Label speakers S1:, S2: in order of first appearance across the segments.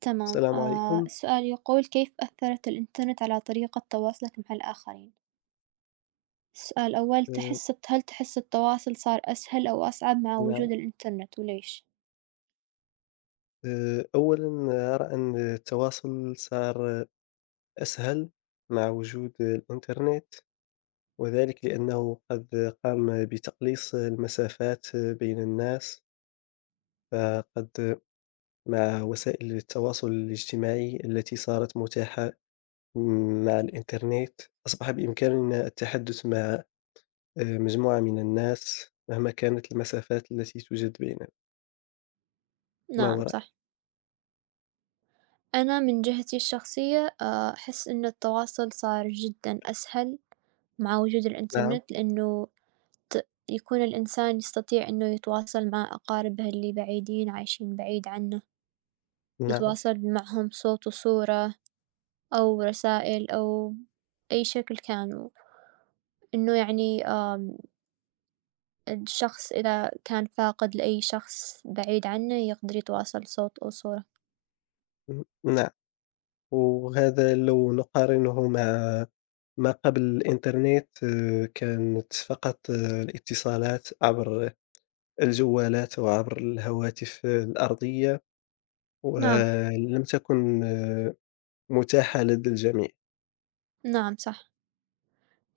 S1: تمام.
S2: السلام عليكم.
S1: السؤال يقول كيف أثّرت الإنترنت على طريقة تواصلك مع الآخرين؟ السؤال الأول
S2: آه،
S1: هل تحس التواصل صار أسهل أو أصعب مع
S2: نعم.
S1: وجود الإنترنت وليش؟
S2: أولا، أرى أن التواصل صار أسهل مع وجود الإنترنت، وذلك لأنه قد قام بتقليص المسافات بين الناس. فقد مع وسائل التواصل الاجتماعي التي صارت متاحة مع الإنترنت، أصبح بإمكاننا التحدث مع مجموعة من الناس مهما كانت المسافات التي توجد بيننا. ما هو
S1: نعم
S2: رأيك؟
S1: صح. أنا من جهتي الشخصية أحس إن التواصل صار جدا أسهل مع وجود
S2: نعم،
S1: الإنترنت لأنه يكون الإنسان يستطيع إنه يتواصل مع أقاربه اللي بعيدين عايشين بعيد عنه
S2: نعم،
S1: يتواصل معهم صوت وصورة أو رسائل أو أي شكل كانوا إنه يعني الشخص إذا كان فاقد لأي شخص بعيد عنّه يقدر يتواصل صوت أو صورة.
S2: نعم. وهذا لو نقارنه مع ما قبل الإنترنت، كانت فقط الاتصالات عبر الجوالات وعبر الهواتف الأرضية،
S1: نعم،
S2: ولم تكن متاحة لدى الجميع.
S1: نعم صح.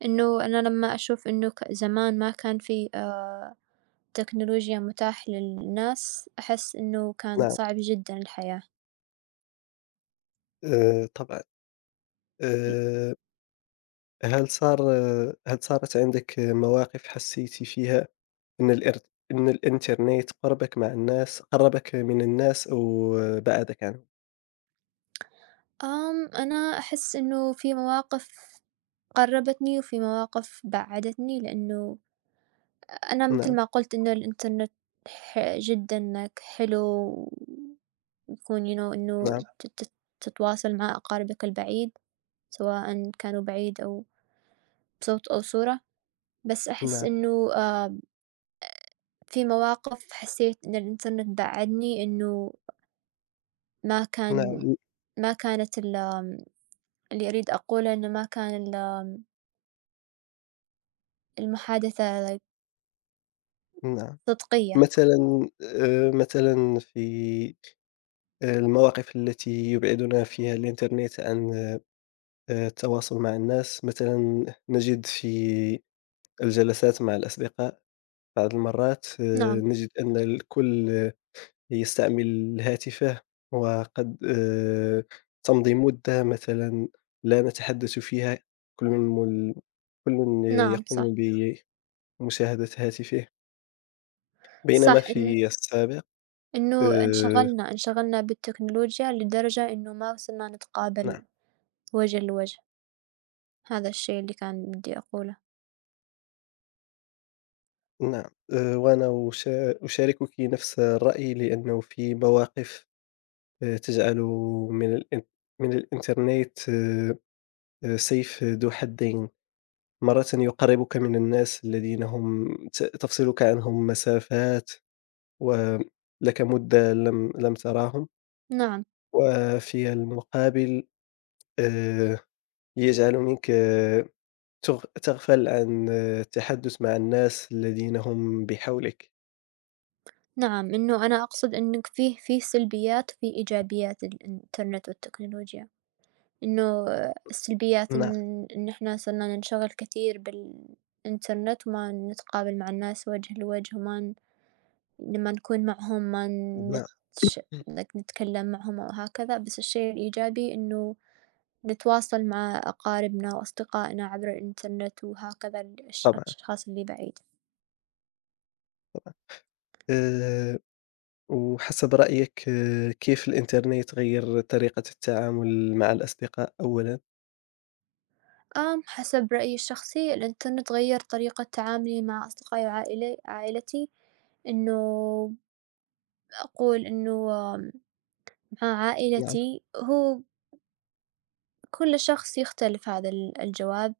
S1: إنه أنا لمّا أشوف إنه زمان ما كان في تكنولوجيا متاح للناس، أحس إنه كان
S2: نعم.
S1: صعب جدًا الحياة.
S2: طبعًا.
S1: ي
S2: آآ، هل صارت عندِك مواقف حسيتِ فيها إن الإر إن الإنترنت قربك مع الناس، قربك من الناس، أو بعدك عنهم؟
S1: آمم أنا أحس إنه في مواقف قرّبتني وفي مواقف بعّدتني، لإنه أنا متل
S2: نعم،
S1: ما قُلت إنه الإنترنت جدًا حلو ويكون إنه
S2: نعم،
S1: ت ت تتواصل مع أقاربك البعيد، سواءً كانوا بعيد أو بصوت أو صورة، بس أحس
S2: نعم،
S1: إنه في مواقف حسيت إن الإنترنت بعّدني إنه ما كان
S2: نعم،
S1: ما كانت ال آمم اللي أريد أقوله إنه ما كان ال آمم المحادثة
S2: نعم.
S1: صدقية.
S2: مثلًا، مثلًا في المواقف التي يبعدنا فيها الإنترنت عن التواصل مع الناس. مثلًا نجد في الجلسات مع الأصدقاء بعض المرات،
S1: نعم،
S2: نجد أن الكل يستعمل هاتفه، وقد تمضي مدة مثلًا لا نتحدث فيها. كل مل كل
S1: نعم
S2: يقوم
S1: صح،
S2: بمشاهدة هاتفه، بينما
S1: صح إن
S2: في السابق،
S1: إنه
S2: آآ،
S1: انشغلنا بالتكنولوجيا لدرجة إنه ما وصلنا نتقابل
S2: نعم.
S1: وجه لوجه، هذا الشي اللي كان بدي أقوله.
S2: نعم. وأنا أشاركِك نفس الرأي، لأنه في مواقف تجعل من الإن من الإنترنت سيف ذو حدين. مرةً يقرّبك من الناس الذين هم تفصلك عنهم مسافات، ولك مدة لم تراهم،
S1: نعم،
S2: وفي المقابل آآ يجعل منك آه، تغ تغفل عن التحدث مع الناس الذين هم بحولك.
S1: نعم، إنه أنا أقصد إنك فيه سلبيات وفيه إيجابيات الإنترنت والتكنولوجيا، إنه السلبيات
S2: نعم،
S1: إن إحنا صرنا ننشغل كثير بالإنترنت وما نتقابل مع الناس وجه لوجه، وما ن لما نكون معهم ما
S2: نعم،
S1: نتش نتكلم معهم أو هكذا، بس الشي الإيجابي إنه نتواصل مع أقاربنا وأصدقائنا عبر الإنترنت وهكذا
S2: طبعًا.
S1: الأشخاص اللي بعيد.
S2: آآ، وحسب رأيك، كيف الإنترنت غيّر طريقة التعامل مع الأصدقاء أولًا؟
S1: حسب رأيي الشخصي الإنترنت غير طريقة تعاملي مع أصدقائي عائلتي. إنه أقول إنه آم، مع
S2: نعم،
S1: عائلتي هو كل شخص يختلف هذا الجواب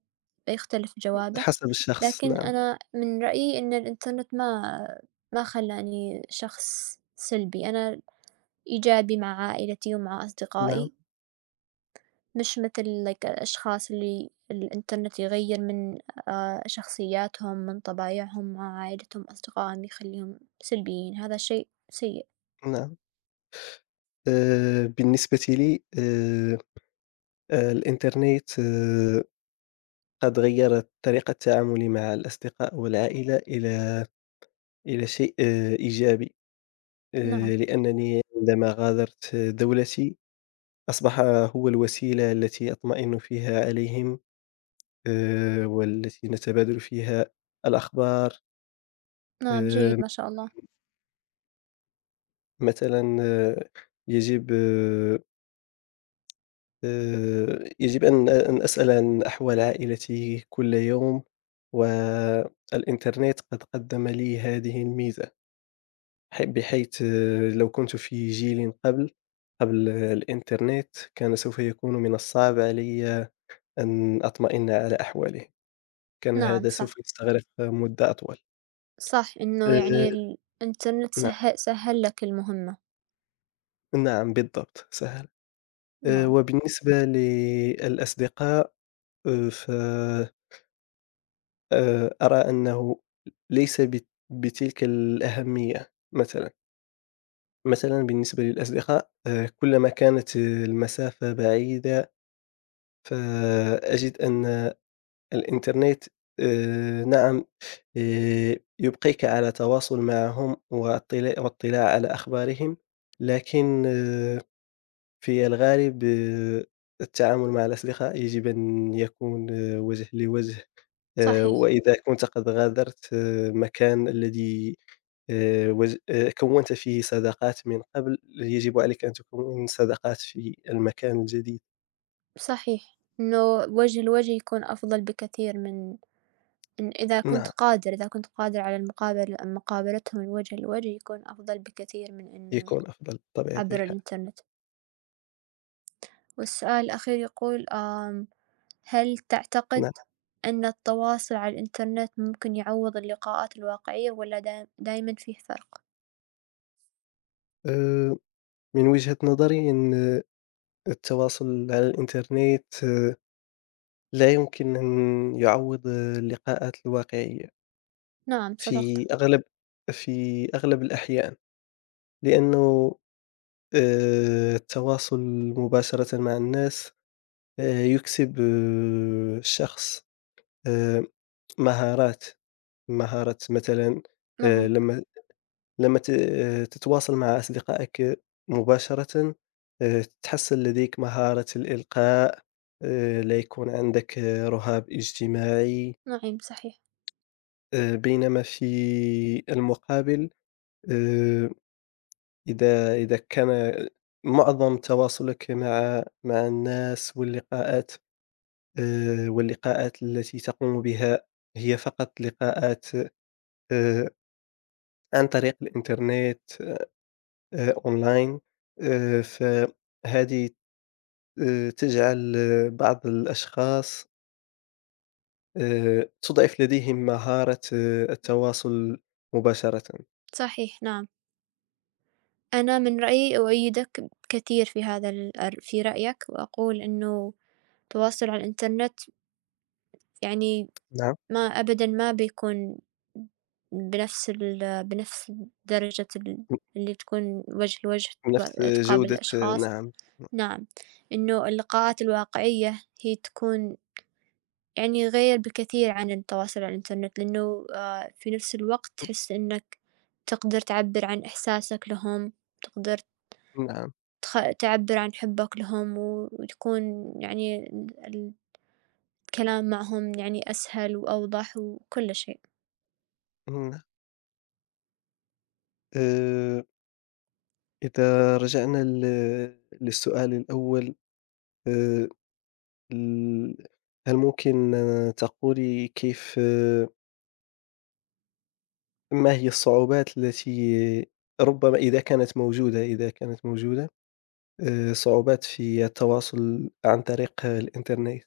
S1: يختلف جوابه.
S2: حسب الشخص،
S1: لكن
S2: نعم.
S1: أنا من رأيي إن الإنترنت ما خلاني شخص سلبي، أنا إيجابي مع عائلتي ومع
S2: نعم،
S1: أصدقائي، مش متل الأشخاص اللي الإنترنت يغير من شخصياتهم، من طبايعهم مع عائلتهم، أصدقائهم، يخليهم سلبيين، هذا شيء سيء.
S2: نعم. بالنسبة لي، الإنترنت قد غيّر طريقة تعاملي مع الأصدقاء والعائلة إلى شيء إيجابي،
S1: نعم،
S2: لأنني عندما غادرت دولتي أصبح هو الوسيلة التي أطمئن فيها عليهم، والتي نتبادل فيها الأخبار.
S1: نعم
S2: آآ
S1: جيد ما شاء الله.
S2: مثلًا، يجب يجب أن أسأل عن أحوال عائلتي كل يوم، والإنترنت قد قدم لي هذه الميزة، بحيث لو كنت في جيل قبل الإنترنت كان سوف يكون من الصعب علي أن أطمئن على أحواله. كان
S1: نعم
S2: هذا
S1: صح،
S2: سوف يستغرق مدة أطول.
S1: صح إنه
S2: آآ
S1: يعني الإنترنت
S2: نعم.
S1: سهّل لك المهمة.
S2: نعم، بالضبط، سهل.
S1: نعم،
S2: وبالنسبة للأصدقاء، ف أرى أنه ليس بتلك الأهمية، مثلًا. مثلًا بالنسبة للأصدقاء، كلما كانت المسافة بعيدة فأجد أن الإنترنت، نعم، يبقيك على تواصل معهم واطلاع على أخبارهم، لكن في الغالب، التعامل مع الأسلحة يجب أن يكون وجه لوجه.
S1: صحيح،
S2: وإذا كنت قد غادرت مكان الذي وج كوّنت فيه صداقات من قبل، يجب عليك أن تكوّن صداقات في المكان الجديد.
S1: صحيح. إنه وجه لوجه يكون أفضل بكثير من
S2: نعم،
S1: إذا كنت قادر على مقابلتهم الوجه لوجه يكون أفضل بكثير من إنه
S2: يكون أفضل بطبيعة
S1: عبر
S2: الحال.
S1: الإنترنت. والسؤال الأخير يقول هل تعتقد
S2: نعم.
S1: أن التواصل على الإنترنت ممكن يعوض اللقاءات الواقعية ولا دايما فيه فرق؟
S2: آآ، من وجهة نظري إن التواصل على الإنترنت لا يمكن أن يعوّض اللقاءات الواقعية.
S1: نعم صدقت.
S2: في أغلب في أغلب الأحيان، لأنه التواصل مباشرةً مع الناس يُكسب الشخص آآ مهارات. مهارة، مثلًا آآ
S1: نعم،
S2: لمّا لمّا ت آه، تتواصل مع أصدقائك مباشرةً، تحصل لديك مهارة الإلقاء. لا يكون عندك رهاب اجتماعي.
S1: نعم صحيح،
S2: بينما في المقابل، آآ إذا كان معظم تواصلك مع الناس واللقاءات، واللقاءات التي تقوم بها هي فقط لقاءات، آآ، عن طريق الإنترنت، أونلاين، فهذه تجعل بعض الأشخاص تضعف لديهم مهارة التواصل مباشرة.
S1: صحيح، نعم. أنا من رأيي أؤيدك كثير في هذا في رأيك، وأقول أنه التواصل على الإنترنت يعني
S2: نعم.
S1: ما أبدا ما بيكون بنفس درجة
S2: ن
S1: اللي تكون وجه لوجه
S2: نفس
S1: تقابل
S2: جودة.
S1: الأشخاص.
S2: نعم،
S1: نعم، إنه اللقاءات الواقعية هي تكون يعني غير بكثير عن التواصل على الإنترنت، لأنه في نفس الوقت تحس إنك تقدر تعبر عن إحساسك لهم، تقدر
S2: نعم،
S1: تخ تعبر عن حبك لهم، وتكون يعني ال الكلام معهم يعني أسهل وأوضح وكل شيء.
S2: نعم. آآ إذا رجعنا للسؤال الأول، آآ ال هل ممكن تقولي كيف، ما هي الصعوبات التي ربما إذا كانت موجودة، صعوبات في التواصل عن طريق الإنترنت؟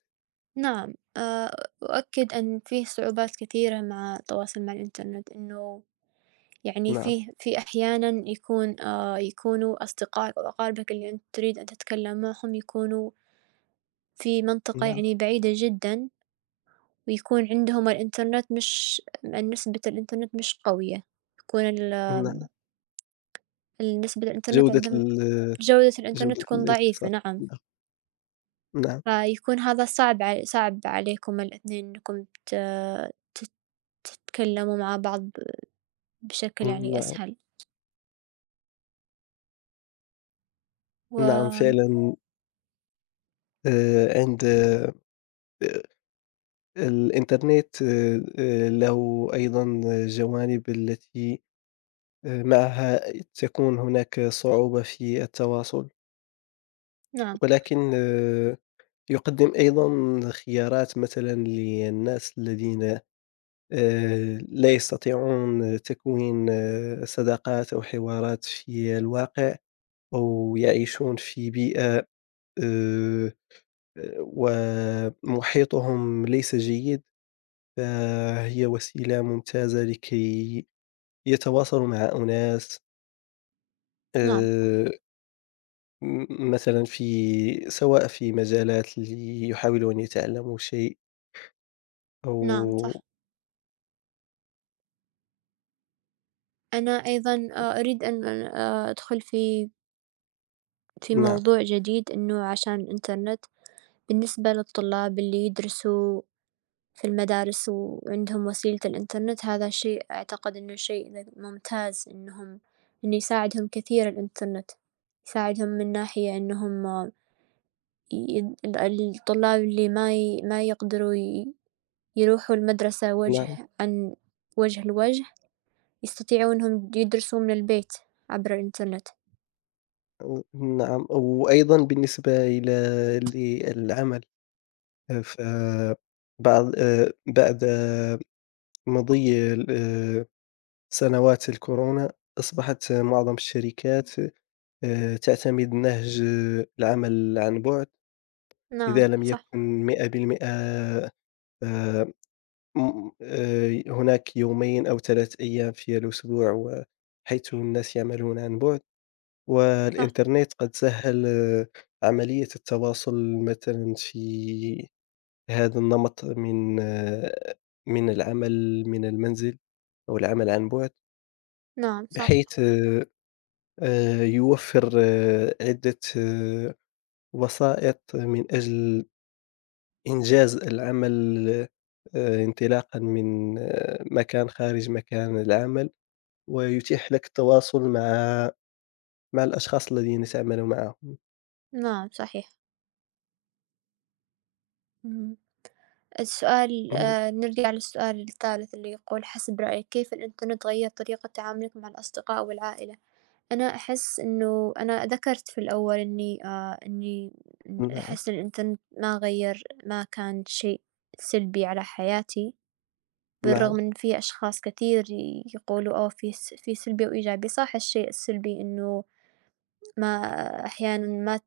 S1: نعم، أؤكد أن فيه صعوبات كثيرة مع التواصل مع الإنترنت، إنه يعني
S2: نعم،
S1: في أحيانًا يكونوا أصدقائك أو أقاربك اللي أنت تريد أن تتكلم معهم يكونوا في منطقة
S2: نعم،
S1: يعني بعيدة جدًا، ويكون عندهم الإنترنت مش نسبة الإنترنت مش قوية، يكون ال
S2: نعم.
S1: ال نسبة الإنترنت
S2: جودة
S1: عندهم
S2: ال
S1: جودة الإنترنت
S2: جودة
S1: تكون ضعيفة.
S2: الاتصال.
S1: نعم،
S2: نعم، نعم،
S1: فيكون هذا صعب صعب عليكم الإثنين إنكم ت تت تتكلموا مع بعض بشكل يعني
S2: نعم.
S1: أسهل.
S2: نعم،
S1: و
S2: فعلًا. عند الإنترنت له أيضًا جوانب التي معها تكون هناك صعوبة في التواصل،
S1: نعم،
S2: ولكن يقدم أيضًا خيارات، مثلًا للناس الذين لا يستطيعون تكوين صداقات أو حوارات في الواقع، أو يعيشون في بيئة آآ ومحيطهم ليس جيد، فهي وسيلة ممتازة لكي يتواصل مع أناس،
S1: نعم،
S2: آآ م مثلًا في، سواء في مجالات اللي يحاولوا أن يتعلموا شيء،
S1: نعم
S2: أو
S1: صح. أنا أيضًا أريد أن أدخل في
S2: نعم.
S1: موضوع جديد إنه عشان الإنترنت بالنسبة للطلاب اللي يدرسوا في المدارس وعندهم وسيلة الإنترنت، هذا شيء أعتقد إنه شيء ممتاز. إنه يساعدهم كثير الإنترنت، يساعدهم من ناحية إنهم ي ال الطلاب اللي ما يقدروا يروحوا المدرسة
S2: نعم.
S1: عن وجه لوجه، يستطيعوا إنهم يدرسوا من البيت عبر الإنترنت.
S2: نعم، وأيضًا بالنسبة للعمل، ف بعد بعد مضي ال سنوات الكورونا، أصبحت معظم الشركات تعتمد نهج العمل عن بُعد. إذا
S1: نعم،
S2: لم
S1: صح.
S2: يكن 100%، م هناك يومين أو 3 أيام في الأسبوع، حيث الناس يعملون عن بُعد،
S1: صح،
S2: والإنترنت قد سهّل عملية التواصل، مثلًا في هذا النمط من من العمل من المنزل أو العمل عن بُعد،
S1: نعم صح،
S2: بحيث يوفّر عدة وسائط من أجل إنجاز العمل انطلاقًا من مكان خارج مكان العمل. ويتيح لك التواصل مع الأشخاص الذين تعمل معهم. مم.
S1: نعم صحيح، إمم، السؤال نرجع للسؤال الثالث اللي يقول حسب رأيك كيف الإنترنت غيّر طريقة تعاملك مع الأصدقاء والعائلة؟ أنا أحس إنه أنا ذكرت في الأول إني
S2: نعم،
S1: أحس إن الإنترنت ما كان شيء سلبي على حياتي،
S2: نعم،
S1: بالرغم إن في أشخاص كثير يقولوا أوه في سلبي وإيجابي، صح الشيء السلبي إنه ما أحيانًا ما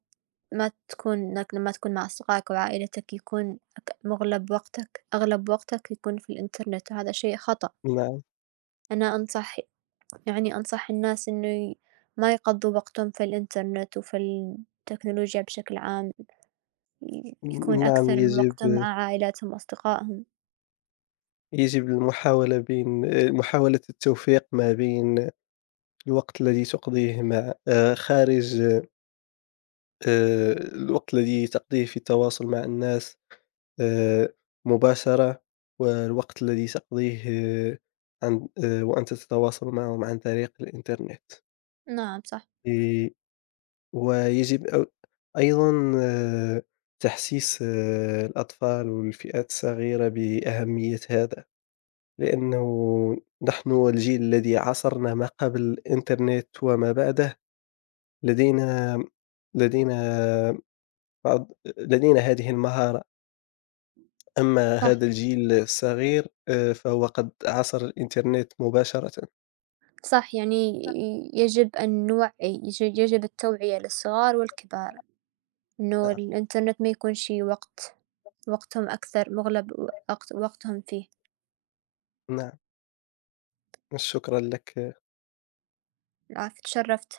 S1: ما تكون إنك لمّا تكون مع أصدقائك وعائلتك يكون مغلب وقتك أغلب وقتك يكون في الإنترنت، وهذا شيء خطأ.
S2: نعم.
S1: أنا يعني أنصح الناس إنه ما يقضّوا وقتهم في الإنترنت وفي التكنولوجيا بشكل عام، يكون
S2: نعم،
S1: أكثر من وقتهم مع عائلاتهم وأصدقائهم.
S2: يجب المحاولة بين، محاولة التوفيق ما بين الوقت الذي تقضيه مع خارج الوقت الذي تقضيه في التواصل مع الناس آآ، مباشرة، والوقت الذي تقضيه آه، عن وأنت تتواصل معهم عن طريق الإنترنت.
S1: نعم صح،
S2: آآ ويجب أو أيضًا آه، تحسيس الأطفال والفئات الصغيرة بأهمية هذا، لأنه نحن الجيل الذي عاصرنا ما قبل الإنترنت وما بعده لدينا لدينا بعض لدينا هذه المهارة. أما
S1: صح،
S2: هذا الجيل الصغير، فهو قد عاصر الإنترنت مباشرةً.
S1: صح، يعني يجب أن نوعّي، يجب التوعية للصغار والكبار. إنه
S2: نعم.
S1: الإنترنت ما يكونش وقت، وقتهم أكثر مُغلب وقت وقتهم فيه.
S2: نعم، شكرًا لك.
S1: العفو، اتشرّفت.